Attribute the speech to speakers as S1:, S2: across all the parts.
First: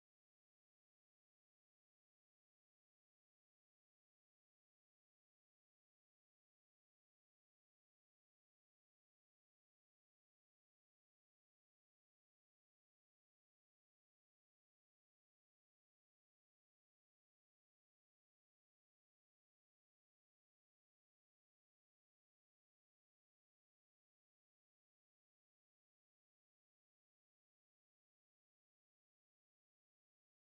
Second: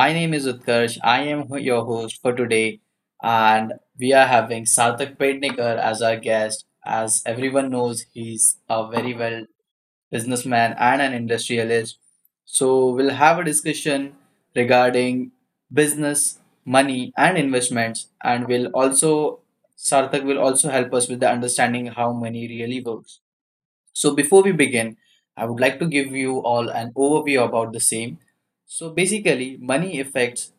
S1: my name is Utkarsh. Your host for today, and we are having Sarthak Pednikar as our guest. As everyone knows, he's a very well businessman and an industrialist. So we'll have a discussion regarding business, money, and investments, and will also Sarthak will also help us with the understanding how money really works. So before we begin, I would like to give you all an overview about the same. So basically, money affects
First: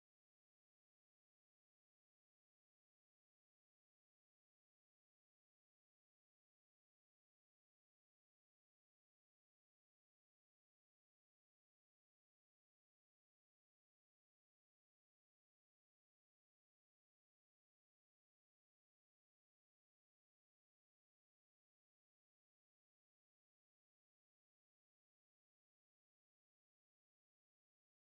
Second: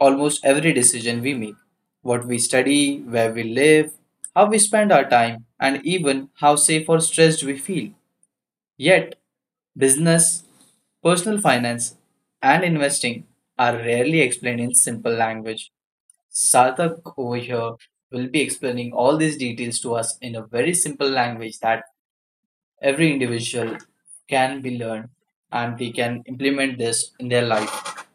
S1: almost every decision we make. What we study, where we live, how we spend our time, and even how safe or stressed we feel. Yet, business, personal finance, and investing are rarely explained in simple language. Sarthak over here will be explaining all these details to us in a very simple language that every individual can be learned and they can implement this in their life.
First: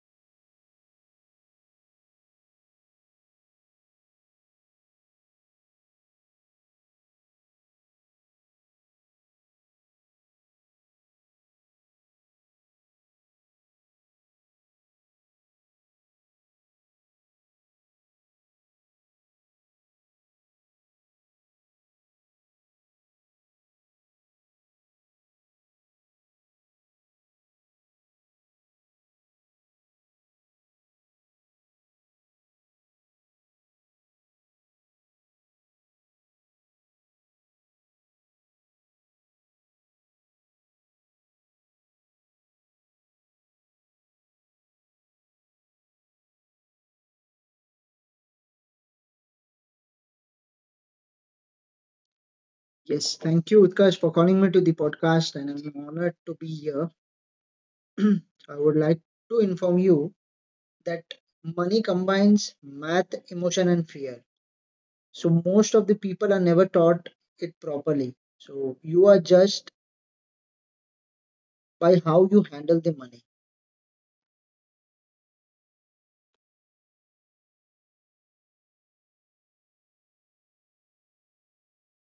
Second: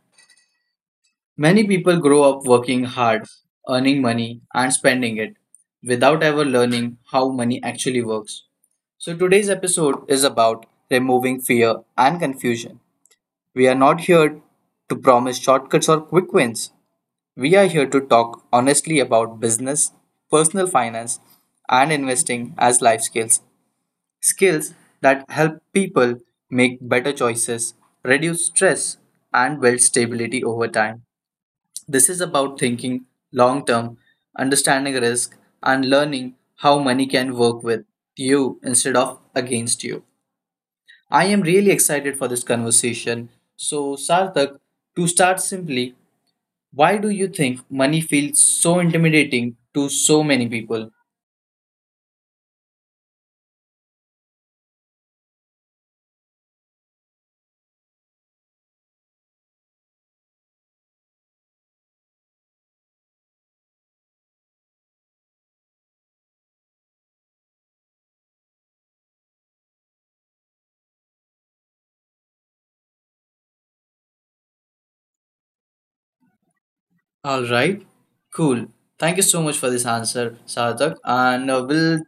S1: Many people grow up working hard, earning money, and spending it without ever learning how money actually works. So, today's episode is about removing fear and confusion. We are not here to promise shortcuts or quick wins. We are here to talk honestly about business, personal finance, and investing as life skills. Skills that help people make better choices, reduce stress, and build stability over time. This is about thinking long term, understanding risk, and learning how money can work with you instead of against you. I am really excited for this conversation. So, Sarthak, to start simply, why do you think money feels so intimidating to so many people?
S2: Yes, thank you, Utkarsh, for calling me to the podcast, and I'm honored to be here. I would like to inform you that money combines math, emotion, and fear. So, most of the people are never taught it properly. So, you are judged by how you handle the money.
S1: All right, cool. Thank you so much for this answer, Sarthak. And we'll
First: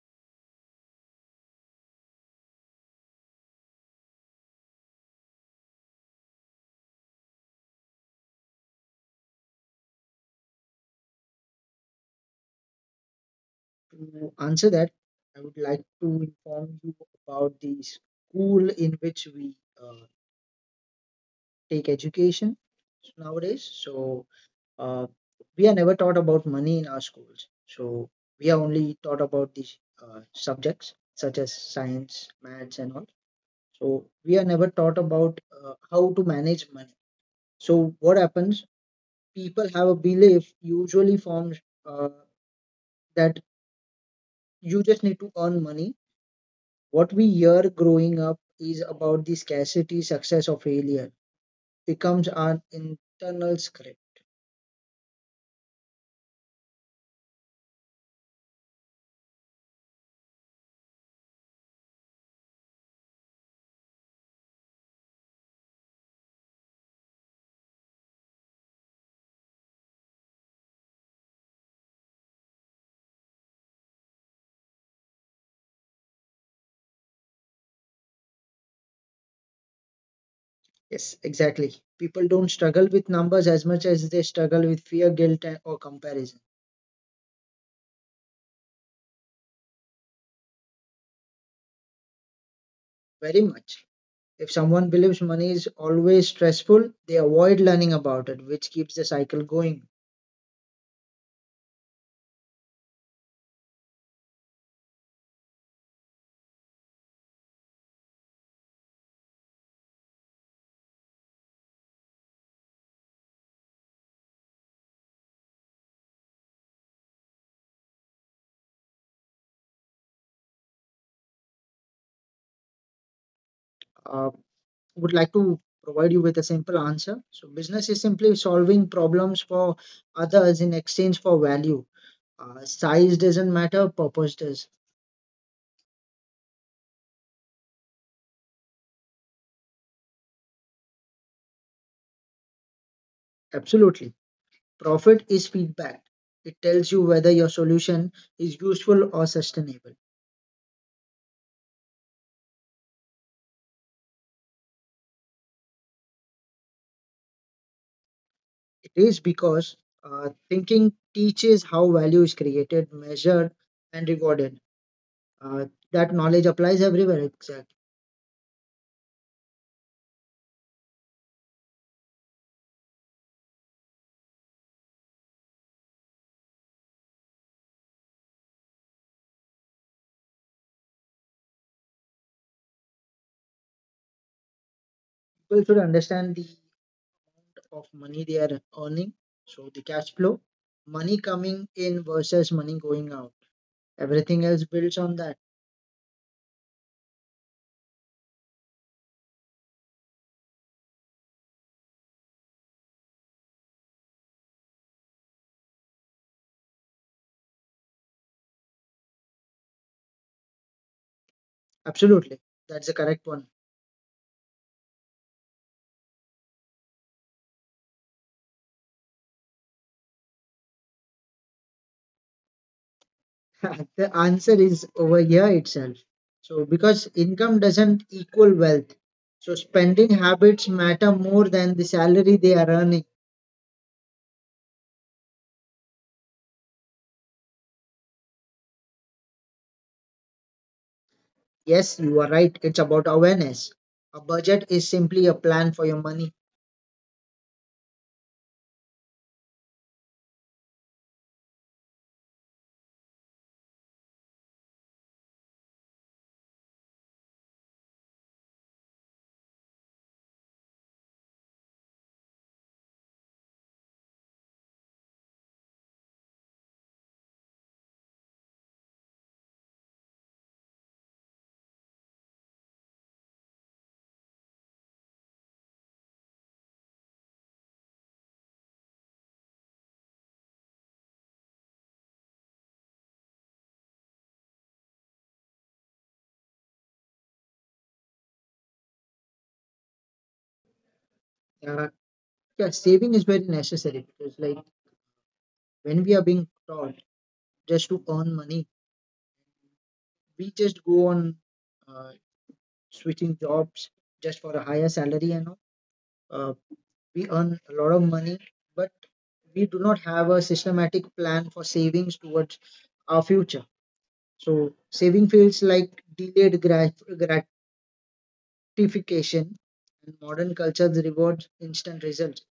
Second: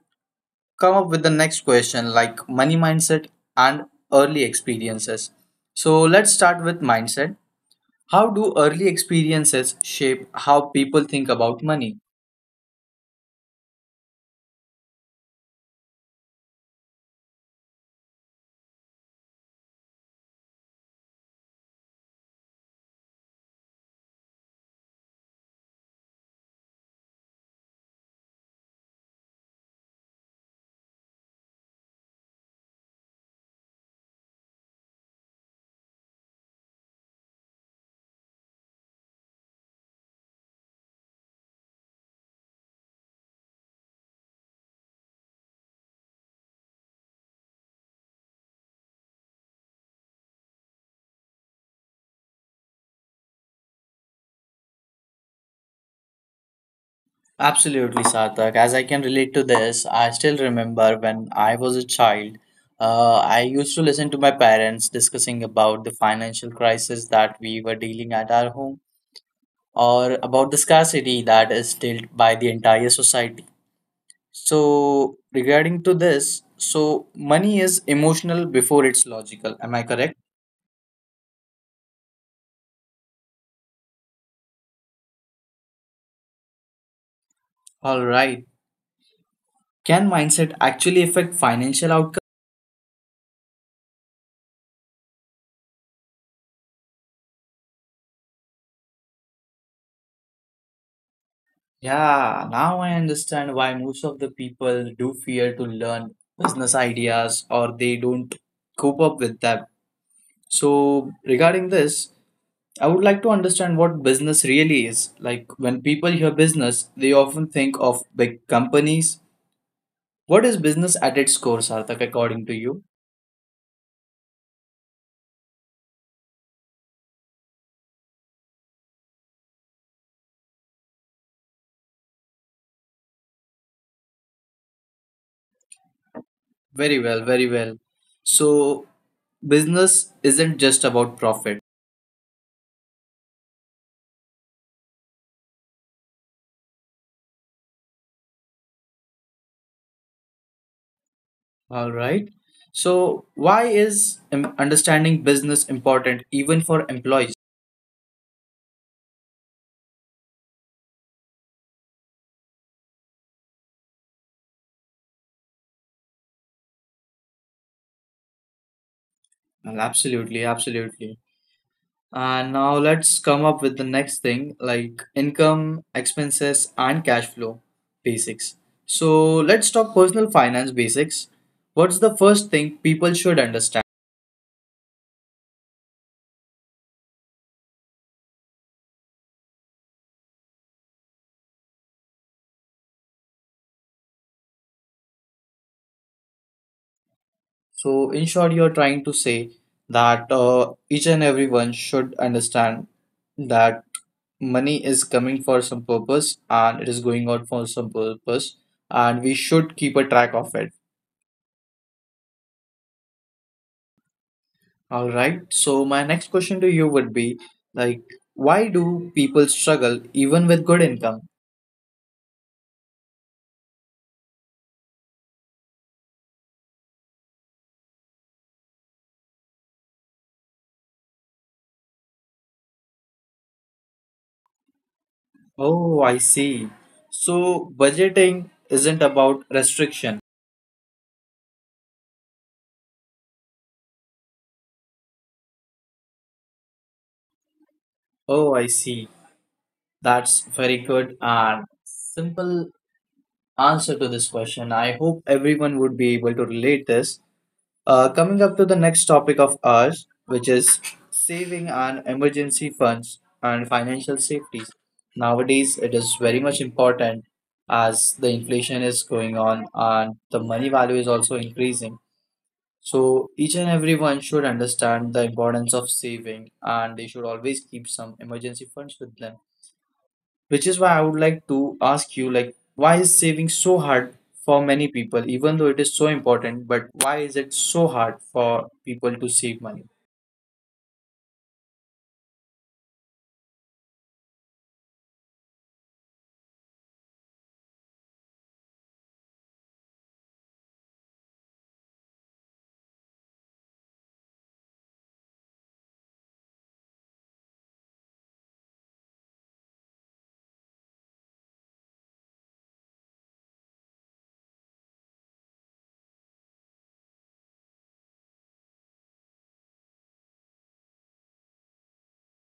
S1: come up with the next question like money mindset and early experiences. So let's start with mindset. How do early experiences shape how people think about money?
S2: To answer that, I would like to inform you about the school in which we uh, take education nowadays. So, uh, we are never taught about money in our schools. So we are only taught about these subjects such as science, maths, and all. So we are never taught about how to manage money. So what happens? People have a belief usually forms uh, that you just need to earn money. What we hear growing up is about the scarcity, success, or failure. Becomes our internal script.
S1: Absolutely, Sarthak. As I can relate to this, I still remember when I was a child, I used to listen to my parents discussing about the financial crisis that we were dealing at our home or about the scarcity that is dealt by the entire society. So regarding to this, so money is emotional before it's logical. Am I correct?
S2: Yes, exactly. People don't struggle with numbers as much as they struggle with fear, guilt, or comparison.
S1: All right. Can mindset actually affect financial outcome?
S2: Very much. If someone believes money is always stressful, they avoid learning about it, which keeps the cycle going.
S1: Yeah, now I understand why most of the people do fear to learn business ideas or they don't cope up with them. So, regarding this, I would like to understand what business really is. Like, when people hear business, they often think of big companies. What is business at its core, Sarthak, according to you?
S2: Uh, would like to provide you with a simple answer. So, business is simply solving problems for others in exchange for value. Size doesn't matter, purpose does.
S1: Very well, very well. So, business isn't just about profit.
S2: Absolutely. Profit is feedback, it tells you whether your solution is useful or sustainable.
S1: All right. So, why is understanding business important even for employees?
S2: It is because thinking teaches how value is created, measured, and rewarded. Uh, that knowledge applies everywhere. Exactly.
S1: Well, absolutely, absolutely. And now let's come up with the next thing like income, expenses, and cash flow basics. So let's talk personal finance basics. What's the first thing people should understand?
S2: People should understand the of money they are earning, so the cash flow, money coming in versus money going out. Everything else builds on that.
S1: So, in short, you're trying to say that each and everyone should understand that money is coming for some purpose and it is going out for some purpose, and we should keep a track of it.
S2: Absolutely, that's the correct one.
S1: All right. So my next question to you would be like, why do people struggle even with good income?
S2: The answer is over here itself. So because income doesn't equal wealth, so spending habits matter more than the salary they are earning.
S1: Oh, I see. So budgeting isn't about restriction.
S2: Yes, you are right. It's about awareness. A budget is simply a plan for your money.
S1: Oh, I see. That's very good and simple answer to this question. I hope everyone would be able to relate this. Coming up to the next topic of ours, which is saving and emergency funds and financial safety. Nowadays, it is very much important as the inflation is going on and the money value is also increasing. So, each and everyone should understand the importance of saving and they should always keep some emergency funds with them, which is why I would like to ask you, like, why is saving so hard for many people? Even though it is so important, but why is it so hard for people to save money?
S2: Uh, yeah, saving is very necessary because, like, when we are being taught just to earn money, we just go on uh, switching jobs just for a higher salary and all. Uh, we earn a lot of money, but we do not have a systematic plan for savings towards our future. So, saving feels like gratification, and modern culture rewards instant results.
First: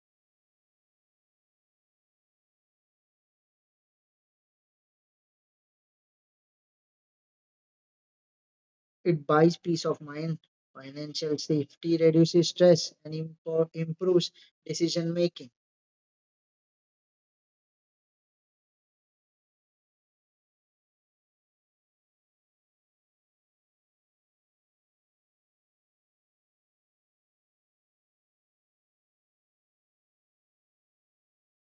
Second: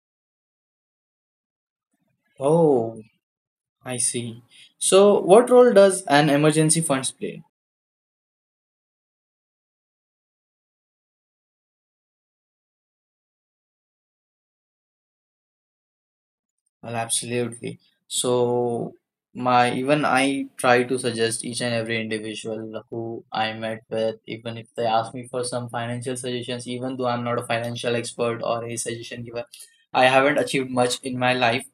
S1: Oh, I see. So what role does an emergency funds play?
S2: It buys peace of mind, financial safety, reduces stress, and improves decision making.
S1: Well, absolutely. So my, even I try to suggest each and every individual who I met with, even if they ask me for some financial suggestions, even though I'm not a financial expert or a suggestion giver, I haven't achieved much in my life.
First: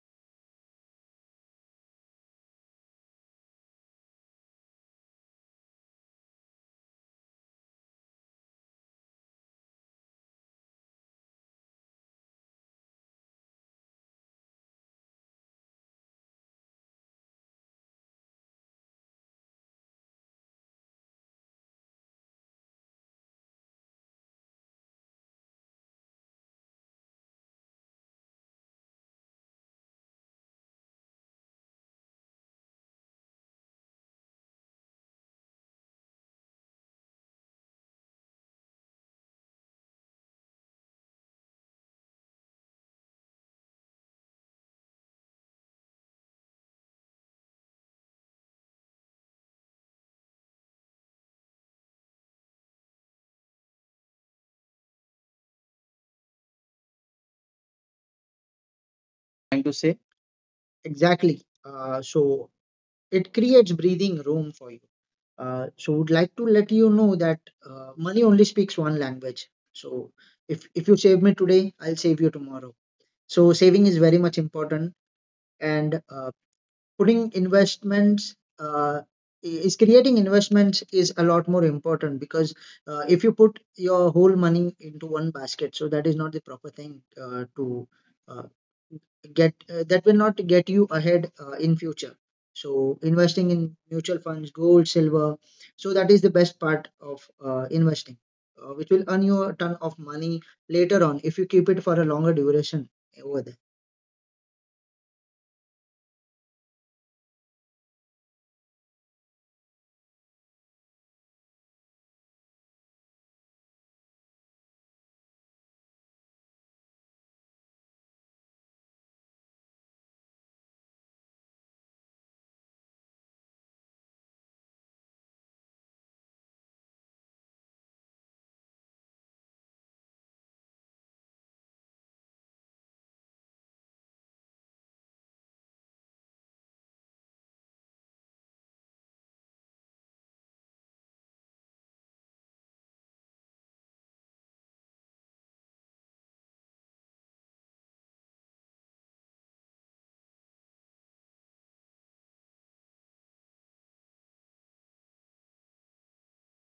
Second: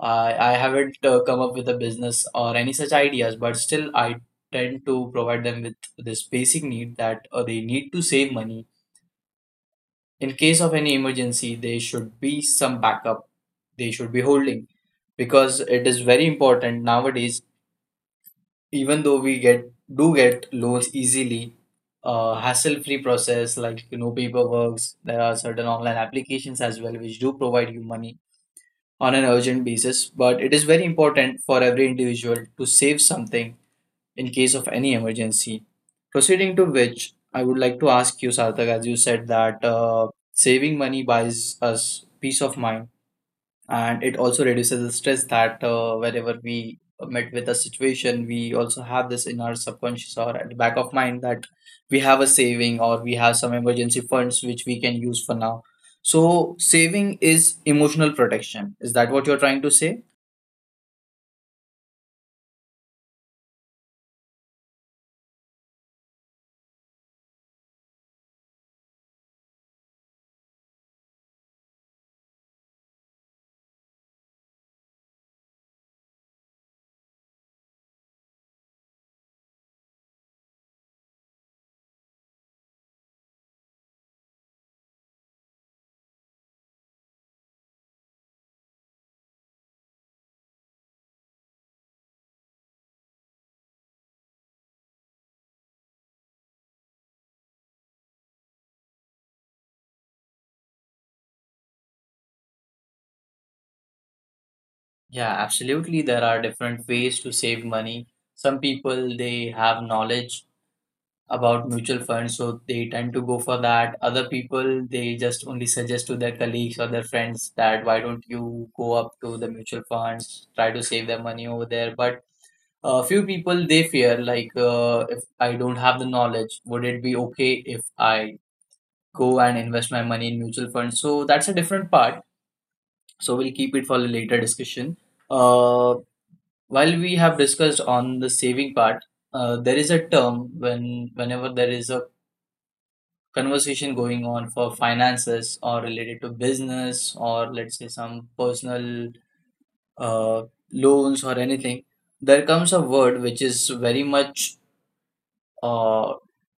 S1: I haven't come up with a business or any such ideas, but still I tend to provide them with this basic need that they need to save money. In case of any emergency, there should be some backup they should be holding, because it is very important nowadays. Even though we get do get loans easily, hassle-free process like no paperwork. There are certain online applications as well which do provide you money on an urgent basis, but it is very important for every individual to save something in case of any emergency. Proceeding to which, I would like to ask you, Sarthak, as you said that saving money buys us peace of mind, and it also reduces the stress, that whenever we met with a situation, we also have this in our subconscious or at the back of mind that we have a saving or we have some emergency funds which we can use for now. So saving is emotional protection. Is that what you're
S2: Trying to
S1: trying to
S2: say
S1: say?
S2: Exactly. So it creates breathing room for you. So would like to let you know that money only speaks one language. So if you save me today, I'll save you tomorrow. So saving is very much important, and putting investments is creating investments is a lot more important because if you put your whole money into one basket, so that is not the proper thing to uh, get that will not get you ahead in future. So investing in mutual funds, gold, silver, so that is the best part of investing, which will earn you a ton of money later on if you keep it for a longer duration over there.
S1: Yeah, absolutely. There are different ways to save money. Some people, they have knowledge about mutual funds, so they tend to go for that. Other people, they just only suggest to their colleagues or their friends that why don't you go up to the mutual funds, try to save their money over there. But a few people, they fear, like, if I don't have the knowledge, would it be okay if I go and invest my money in mutual funds? So that's a different part, so we'll keep it for a later discussion. uh, while we have discussed on the saving part, there is a term, when whenever there is a conversation going on for finances or related to business, or let's say some personal uh, loans or anything, there comes a word which is very much uh,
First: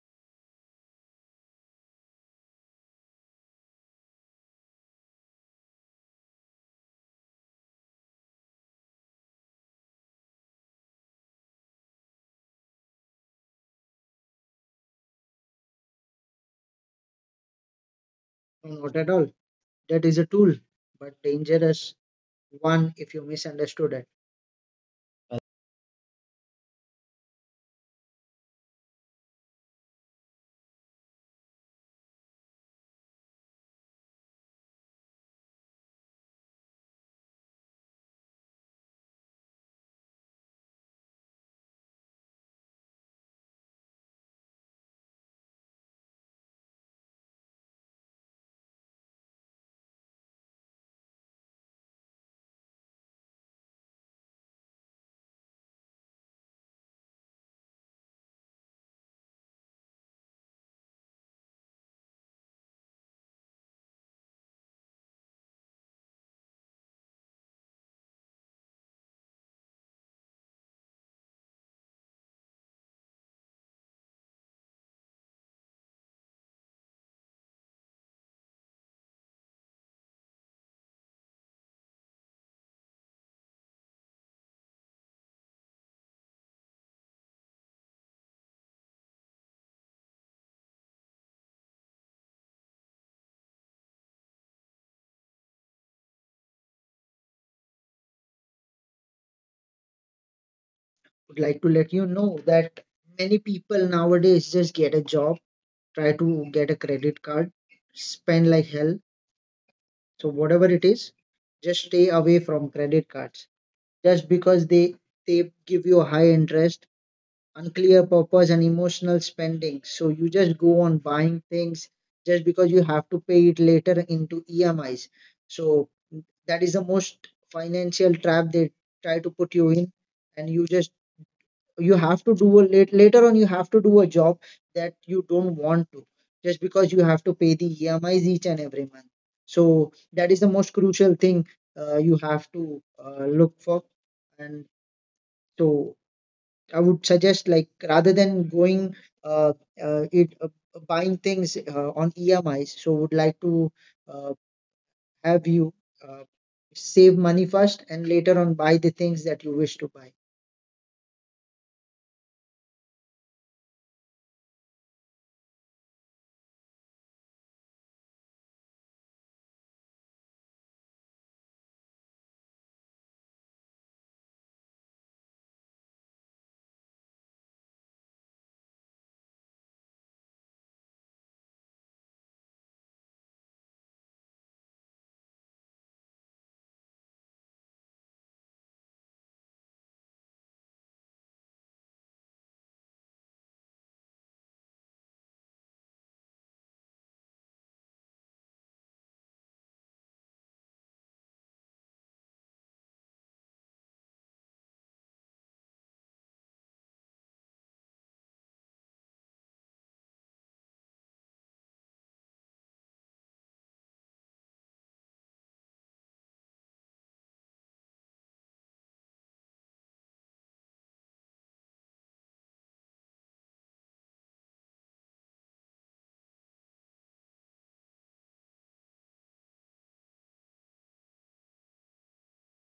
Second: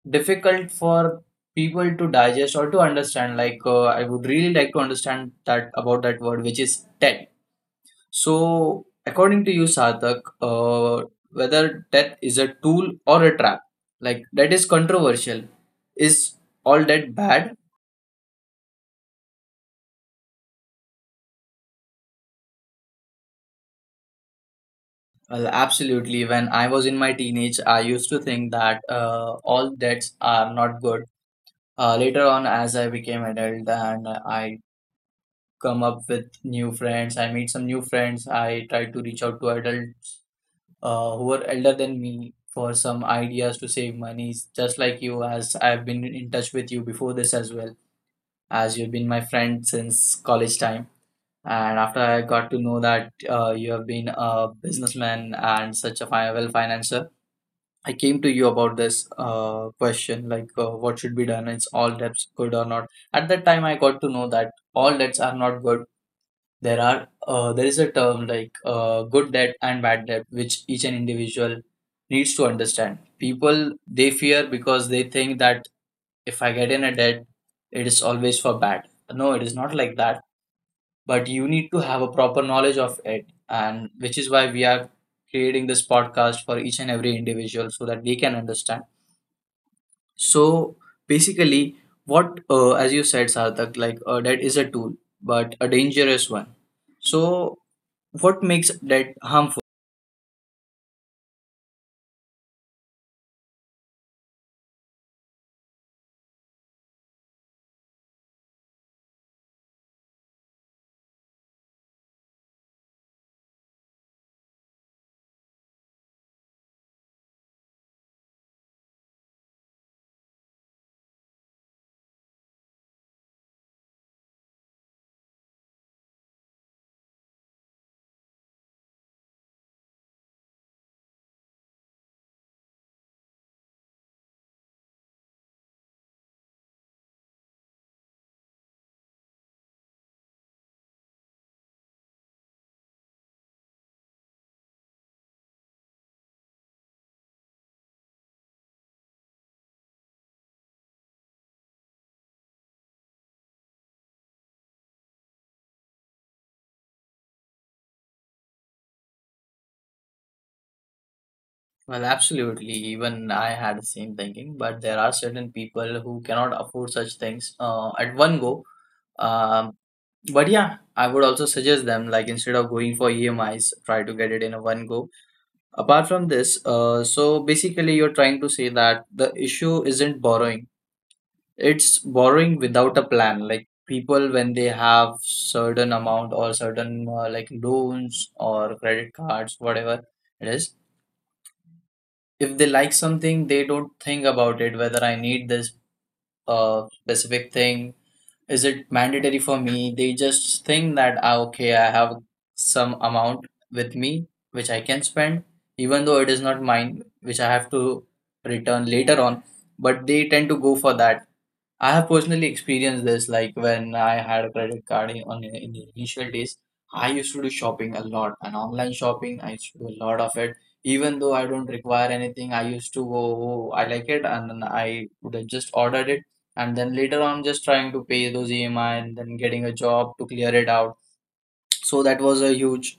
S1: difficult for people to digest or to understand. Like I would really like to understand that, about that word, which is TED. So, according to you, Sarthak, whether TED is a tool or a trap, like that is controversial. Is all that bad?
S2: Not at all. That is a tool, but dangerous one if you misunderstood it.
S1: Well, absolutely. When I was in my teenage, I used to think that all debts are not good. Later on, as I became adult and I come up with new friends, I meet some new friends. I try to reach out to adults who are elder than me for some ideas to save money, just like you, as I've been in touch with you before this as well, as you've been my friend since college time. And after I got to know that you have been a businessman and such a well-financed, I came to you about this question, like, what should be done? Is all debts good or not? At that time, I got to know that all debts are not good. There are there is a term like good debt and bad debt, which each an individual needs to understand. People they fear because they think that if I get in a debt, it is always for bad. No, it is not like that. But you need to have a proper knowledge of it, and which is why we are creating this podcast for each and every individual so that they can understand. So basically, what as you said, Sarthak, like, that is a tool, but a dangerous one. So what makes that harmful?
S2: Would like to let you know that many people nowadays just get a job, try to get a credit card, spend like hell. So whatever it is, just stay away from credit cards. Just because they give you a high interest, unclear purpose and emotional spending. So you just go on buying things just because you have to pay it later into EMIs. So that is the most financial trap they try to put you in, and you have to do a later on, you have to do a job that you don't want to, just because you have to pay the emis each and every month. So that is the most crucial thing you have to look for. And so I would suggest, like, rather than going uh, it buying things on emis, so would like to uh, have you uh, save money first and later on buy the things that you wish to buy.
S1: Well, absolutely. Even I had the same thinking, but there are certain people who cannot afford such things at one go. Um, but yeah, I would also suggest them, like, instead of going for EMIs, try to get it in a one go. Apart from this, so basically, you're trying to say that the issue isn't borrowing, it's borrowing without a plan. Like people, when they have certain amount or certain like loans or credit cards, whatever it is, if they like something, they don't think about it, whether I need this specific thing, is it mandatory for me? They just think that, ah, okay, I have some amount with me which I can spend, even though it is not mine, which I have to return later on, but they tend to go for that. I have personally experienced this, like when I had a credit card in the initial days. I used to do shopping a lot, and online shopping, I used to do a lot of it. Even though I don't require anything, I used to go, oh, I like it, and then I would have just ordered it. And then later on, just trying to pay those EMI and then getting a job to clear it out. So that was a huge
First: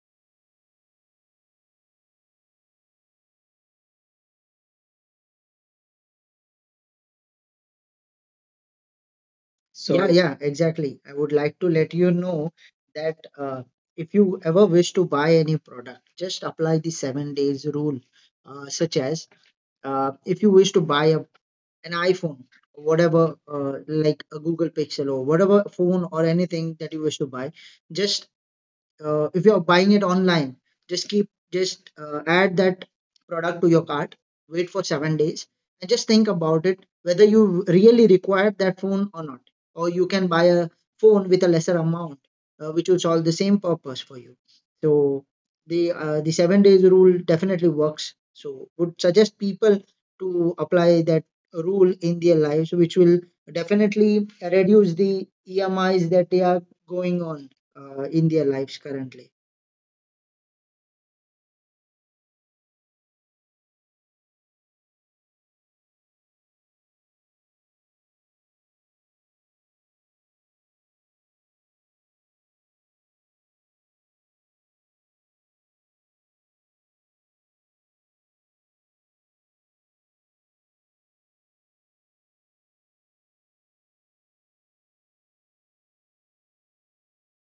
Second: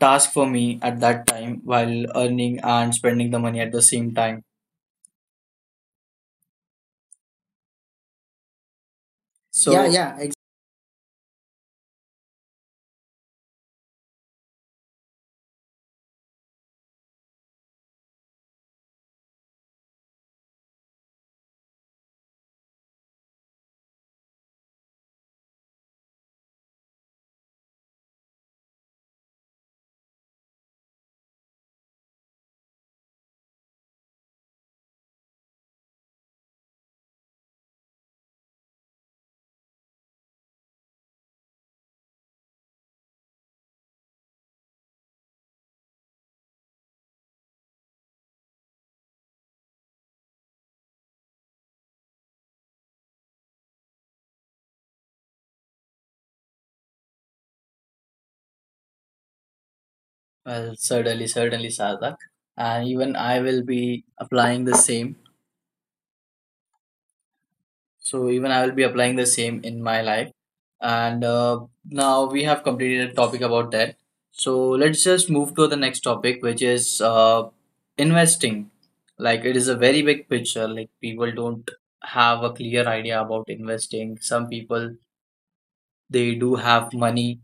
S1: task for me at that time while earning and spending the money at the same time. Yeah, So,
S2: Yeah, so,
S1: yeah,
S2: yeah, exactly. I would like to let you know that if you ever wish to buy any product, just apply the 7 days rule. Such as, if you wish to buy an iPhone, whatever, like a Google Pixel or whatever phone or anything that you wish to buy, just if you're buying it online, just add that product to your cart, wait for 7 days and just think about it, whether you really require that phone or not, or you can buy a phone with a lesser amount which will solve the same purpose for you. So the 7 days rule definitely works, so would suggest people to apply that rule in their lives, which will definitely reduce the emis that they are going on in their lives currently.
S1: Well, certainly, certainly, Sadak. And even I will be applying the same. So even I will be applying the same in my life. And now we have completed a topic about that. So let's just move to the next topic, which is investing. Like it is a very big picture. Like people don't have a clear idea about investing. Some people, they do have money,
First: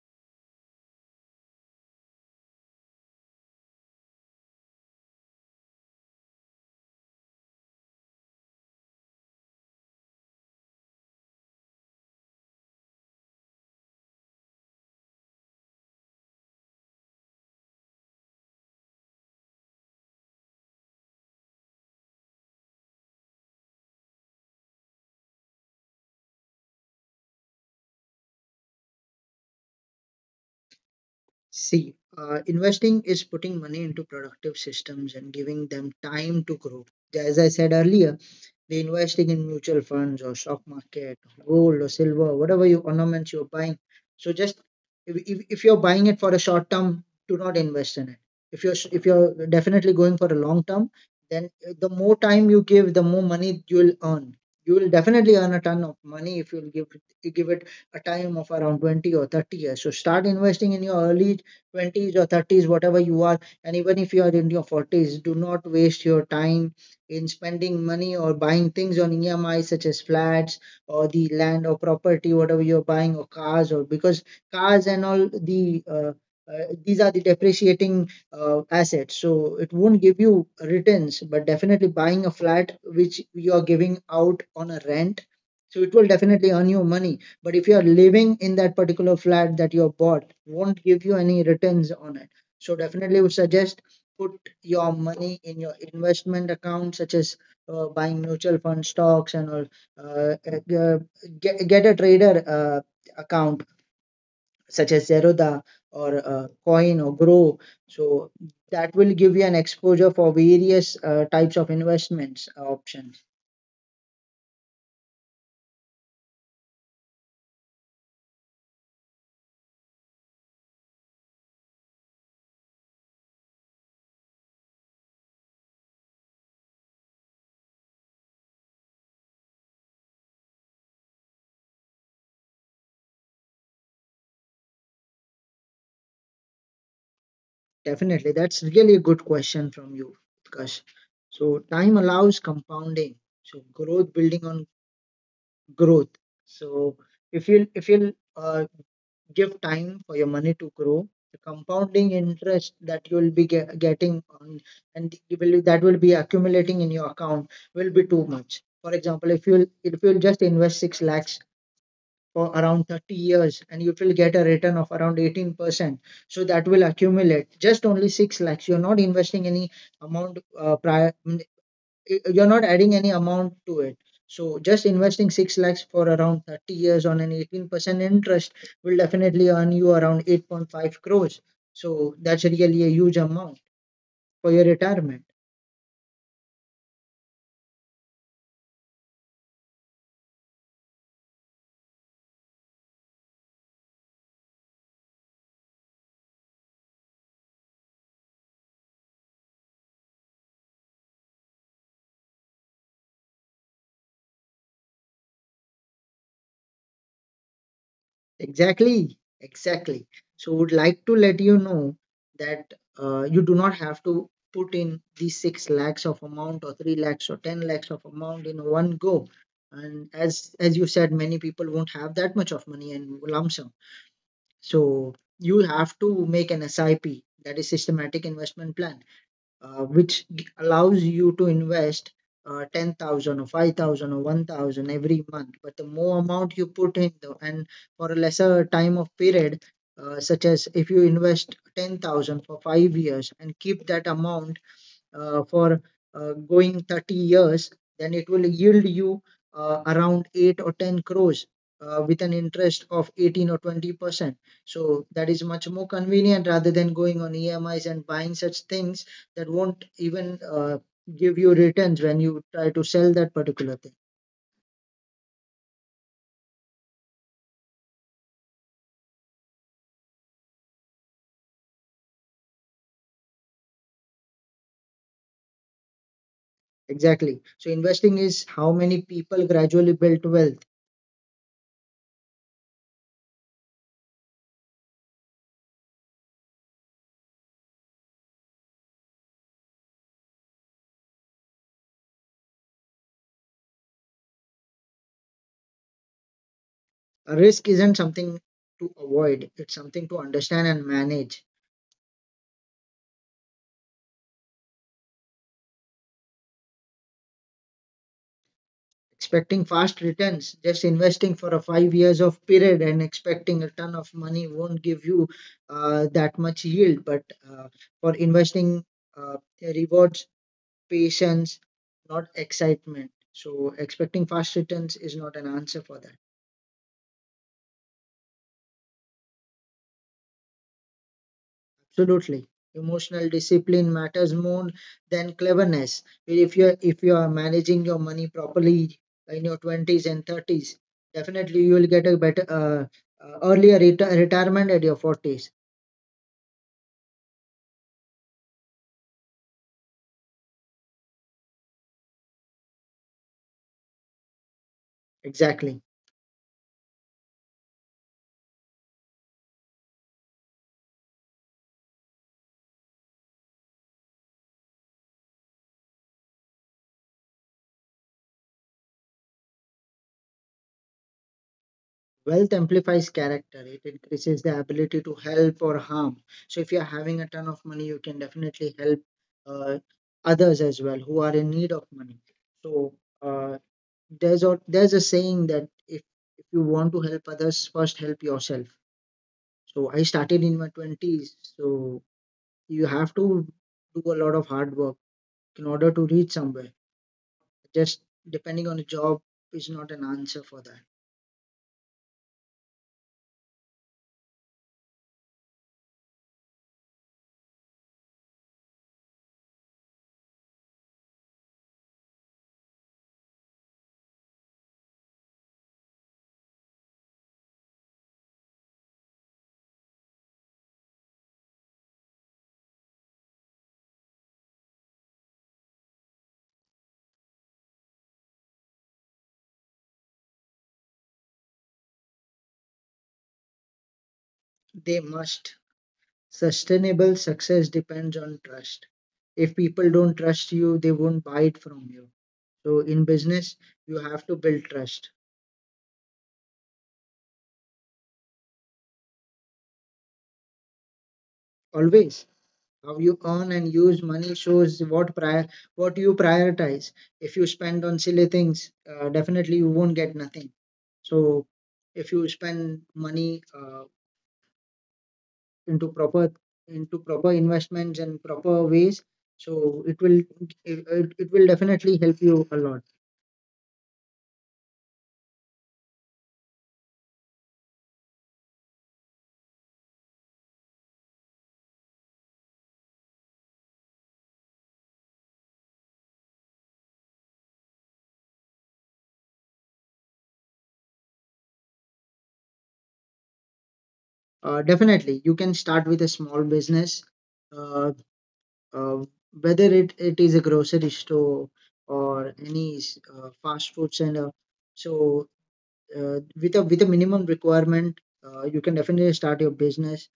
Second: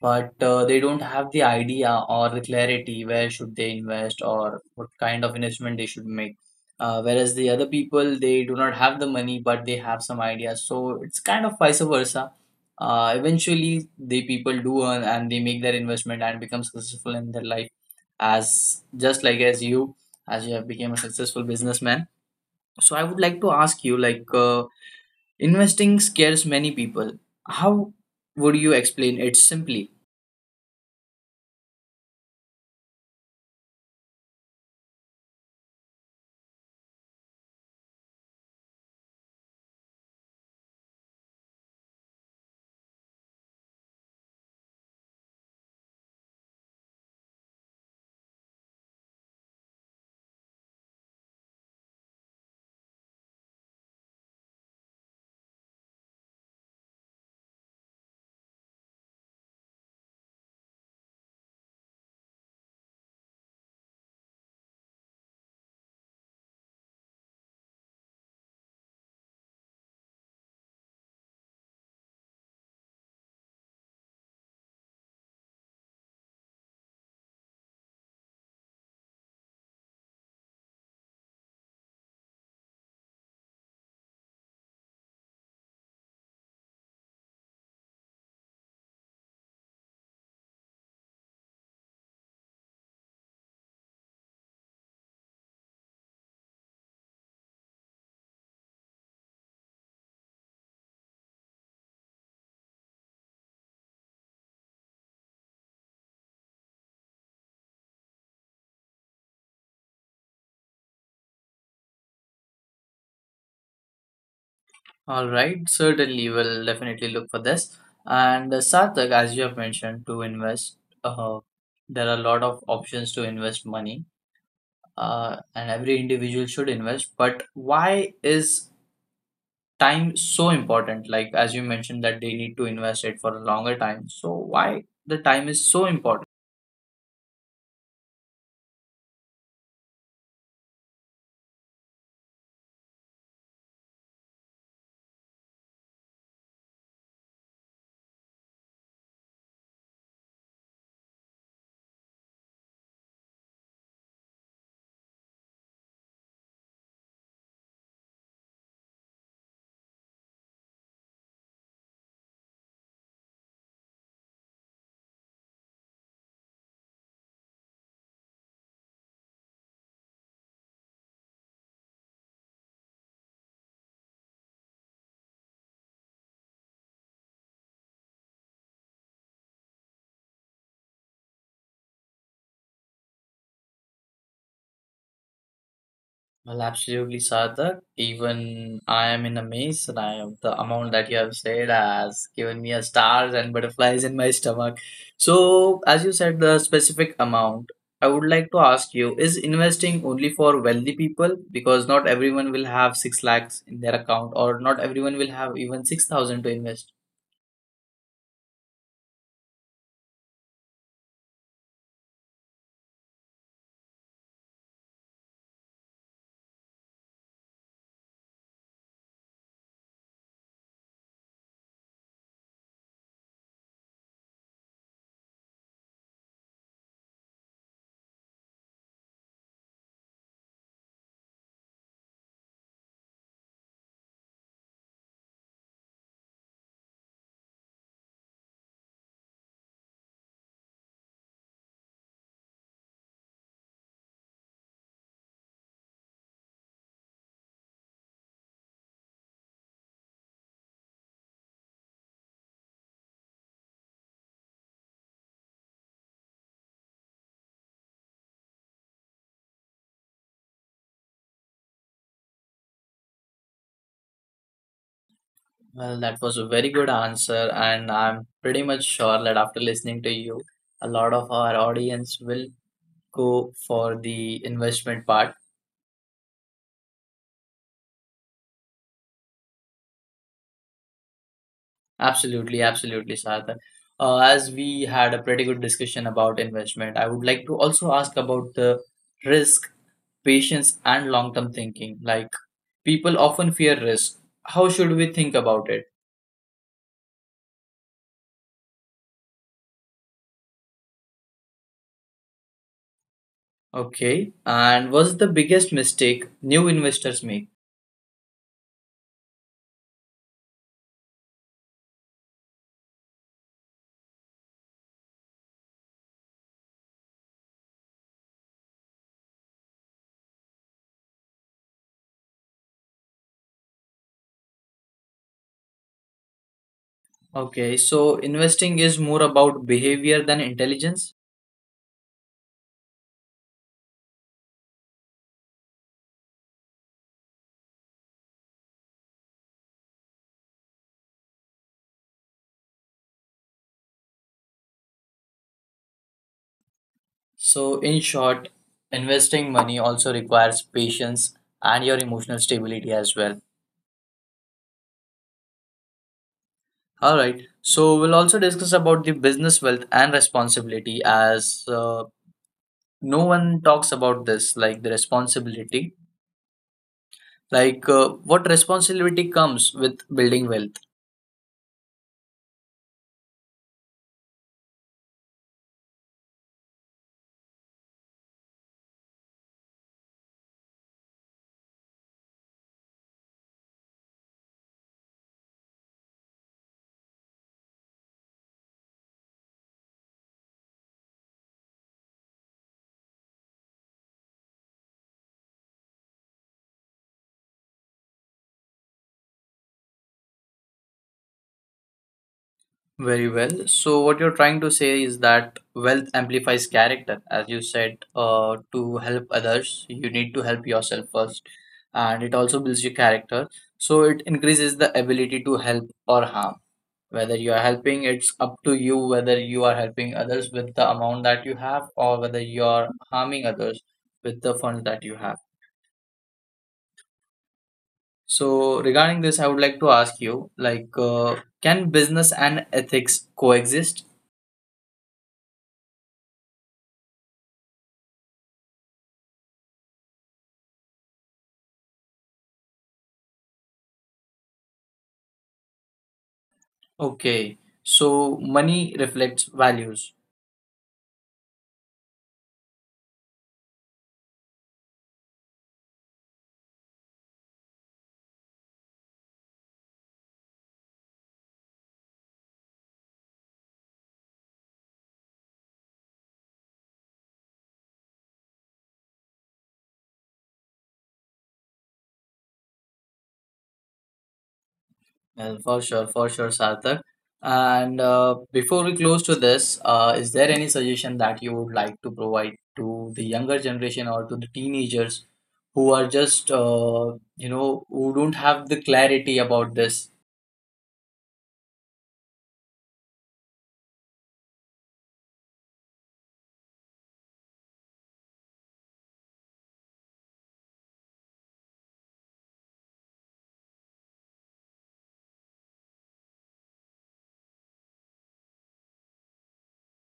S1: but they don't have the idea or the clarity where should they invest or what kind of investment they should make. Whereas the other people, they do not have the money, but they have some ideas. So it's kind of vice versa. Eventually, the people do earn and they make their investment and become successful in their life, as just like as as you have become a successful businessman. So I would like to ask you, investing scares many people. How would you explain it simply?
S2: See, investing is putting money into productive systems and giving them time to grow. As I said earlier, the investing in mutual funds or stock market, gold or silver, whatever you ornaments you're buying. So just, if you're buying it for a short term, do not invest in it. If you're definitely going for a long term, then the more time you give, the more money you'll earn. You will definitely earn a ton of money if you give it a time of around 20 or 30 years. So start investing in your early 20s or 30s, whatever you are, and even if you are in your 40s, do not waste your time in spending money or buying things on EMI, such as flats or the land or property, whatever you're buying, or cars, or because cars and all these are the depreciating assets. So it won't give you returns, but definitely buying a flat which you are giving out on a rent. So it will definitely earn you money. But if you are living in that particular flat that you have bought, won't give you any returns on it. So definitely would suggest, put your money in your investment account, such as buying mutual fund stocks and all. Uh, uh, get a trader account, such as Zerodha or Coin or Grow. So that will give you an exposure for various types of investments options.
S1: All right, certainly we'll definitely look for this. And Sarthak, as you have mentioned, to invest, uh, there are a lot of options to invest money, and every individual should invest. But why is time so important? Like, as you mentioned, that they need to invest it for a longer time. So, why the time is so important?
S2: Definitely, that's really a good question from you, Kash. So time allows compounding. So growth building on growth. So if you'll give time for your money to grow, the compounding interest that you will be getting on, and you will, that will be accumulating in your account will be too much. For example, if you'll just invest six lakhs for around 30 years and you will get a return of around 18%, so that will accumulate just only six lakhs. You're not investing any amount prior, you're not adding any amount to it. So just investing 6 lakhs for around 30 years on an 18% interest will definitely earn you around 8.5 crores. So that's really a huge amount for your retirement.
S1: Well, absolutely, Sadak. Even I am in a maze, and I am the amount that you have said has given me a stars and butterflies in my stomach. So, as you said, the specific amount, I would like to ask you, is investing only for wealthy people? Because not everyone will have 6 lakhs in their account, or not everyone will have even 6,000 to invest.
S2: Exactly, exactly. So would like to let you know that you do not have to put in these 6 lakhs of amount or 3 lakhs or 10 lakhs of amount in one go. And as you said, many people won't have that much of money and lump sum. So you have to make an SIP, that is systematic investment plan, which allows you to invest 10,000 or 5,000 or 1,000 every month. But the more amount you put in, and for a lesser time of period, such as if you invest 10,000 for 5 years and keep that amount for going 30 years, then it will yield you around 8 or 10 crores with an interest of 18 or 20%. So that is much more convenient rather than going on EMIs and buying such things that won't even give you returns when you try to sell that particular thing.
S1: Well, that was a very good answer, and I'm pretty much sure that after listening to you, a lot of our audience will go for the investment part.
S2: Exactly. So investing is how many people gradually built wealth.
S1: Absolutely, absolutely, Sarthak. As we had a pretty good discussion about investment, I would like to also ask about the risk, patience, and long term thinking. Like, people often fear risk. How should we think about it?
S2: A risk isn't something to avoid, it's something to understand and manage.
S1: Okay. And what's the biggest mistake new investors make?
S2: Expecting fast returns, just investing for a 5 years of period and expecting a ton of money won't give you that much yield. But uh, for investing uh, rewards patience, not excitement. So expecting fast returns is not an answer for that.
S1: Okay. So, investing is more about behavior than intelligence.
S2: Absolutely. Emotional discipline matters more than cleverness. Well, if you are managing your money properly in your 20s and 30s, definitely you will get a better earlier retirement at your 40s.
S1: So, in short, investing money also requires patience and your emotional stability as well.
S2: Exactly.
S1: All right. So, we'll also discuss about the business wealth and responsibility as no one talks about this, like the responsibility. Like, what responsibility comes with building wealth?
S2: Wealth amplifies character. It increases the ability to help or harm. So if you are having a ton of money, you can definitely help uh, others as well who are in need of money. So uh, there's a saying that, if you want to help others, first help yourself. So I started in my 20s, so you have to do a lot of hard work in order to reach somewhere. Just depending on a job is not an answer for that.
S1: Very well. So, what you're trying to say is that wealth amplifies character. As you said, to help others, you need to help yourself first, and it also builds your character. So, it increases the ability to help or harm. Whether you are helping, it's up to you whether you are helping others with the amount that you have or whether you're harming others with the funds that you have. So, regarding this, I would like to ask you, can business and ethics coexist?
S2: They must. Sustainable success depends on trust. If people don't trust you, they won't buy it from you. So in business, you have to build trust.
S1: Okay, so money reflects values.
S2: Always. How you earn and use money shows what you prioritize. If you spend on silly things, definitely you won't get nothing. So if you spend money into proper into proper investments and proper ways, so it will definitely help you a lot.
S1: Well, for sure, Sarthak. And before we close to this, is there any suggestion that you would like to provide to the younger generation or to the teenagers who are just, you know, who don't have the clarity about this?
S2: Definitely, you can start with a small business, uh, uh, whether it is a grocery store or any fast food center. So with a minimum requirement, you can definitely start your business,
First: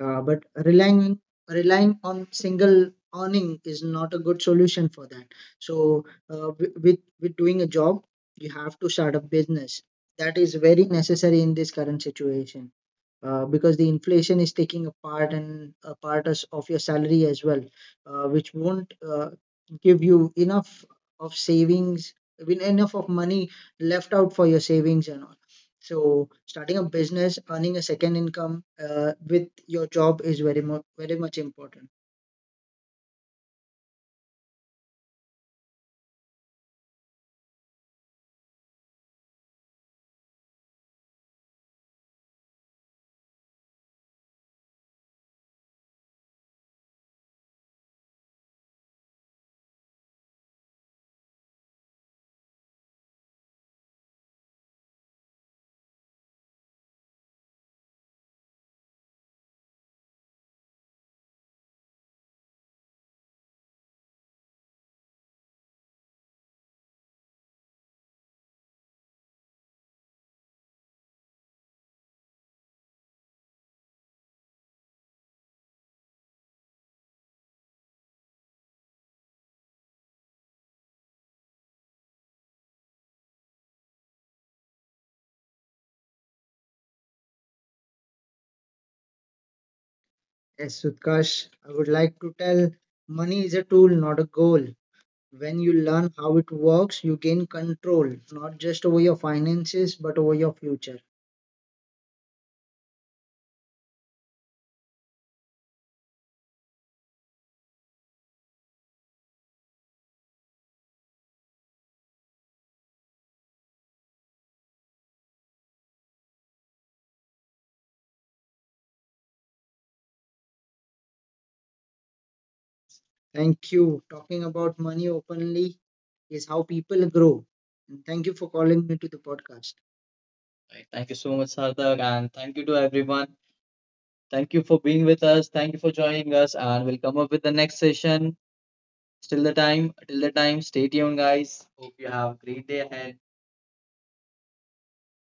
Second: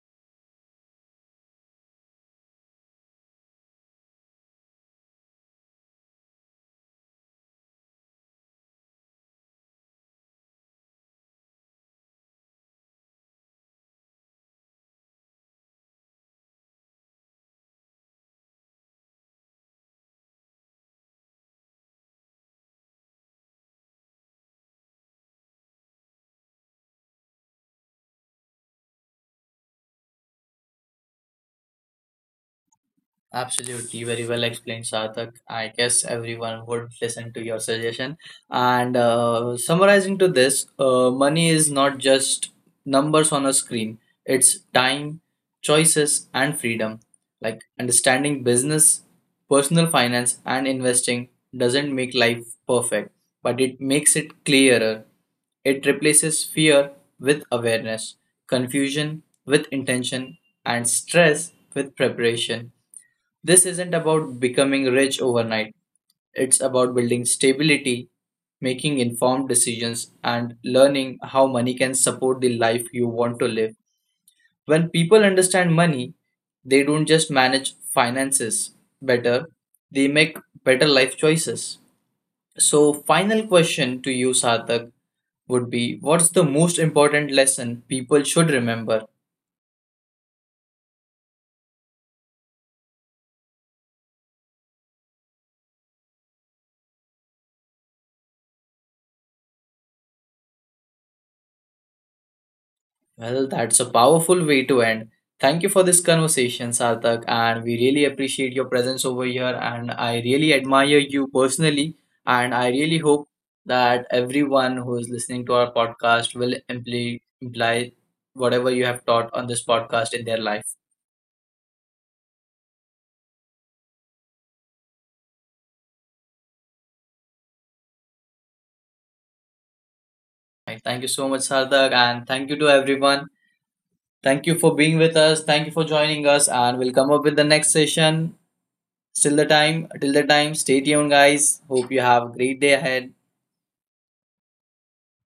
S2: but relying relying on single earning is not a good solution for that. So with doing a job, you have to start a business. That is very necessary in this current situation, because the inflation is taking a part and a of your salary as well, which won't give you enough of savings, I mean, enough of money left out for your savings and all. So starting a business, earning a second income with your job is very much important.
S1: Absolutely, very well explained, Sarthak. I guess everyone would listen to your suggestion. And summarizing to this, money is not just numbers on a screen, it's time, choices, and freedom. Like understanding business, personal finance, and investing doesn't make life perfect, but it makes it clearer. It replaces fear with awareness, confusion with intention, and stress with preparation. This isn't about becoming rich overnight, it's about building stability, making informed decisions, and learning how money can support the life you want to live. When people understand money, they don't just manage finances better, they make better life choices. So, final question to you, Sarthak, would be what's the most important lesson people should remember.
S2: Yes, Utkarsh, I would like to tell money is a tool, not a goal. When you learn how it works, you gain control, not just over your finances, but over your future.
S1: Well, that's a powerful way to end. Thank you for this conversation, Sarthak, and we really appreciate your presence over here. And I really admire you personally. And I really hope that everyone who is listening to our podcast will imply whatever you have taught on this podcast in their life.
S2: Thank you. Talking about money openly is how people grow. And thank you for calling me to the podcast.
S1: Right.
S2: Right.
S1: Thank
S2: Thank
S1: you
S2: you
S1: so
S2: so
S1: much,
S2: much,
S1: Sarthak,
S2: Sarthak, and
S1: and
S2: thank
S1: thank you
S2: you to
S1: to
S2: everyone.
S1: everyone. Thank
S2: Thank you
S1: you
S2: for
S1: for
S2: being
S1: being
S2: with
S1: with
S2: us.
S1: us. Thank
S2: Thank you
S1: you for
S2: for joining
S1: joining
S2: us,
S1: us, and
S2: and we'll
S1: we'll
S2: come
S1: come
S2: up
S1: up
S2: with
S1: with
S2: the
S1: the
S2: next
S1: next
S2: session.
S1: session. Till
S2: Till
S1: the
S2: the time,
S1: time, stay
S2: stay tuned,
S1: tuned,
S2: guys.
S1: guys.
S2: Hope
S1: Hope you
S2: you
S1: have
S2: have a
S1: a great
S2: great
S1: day
S2: day ahead.
S1: ahead.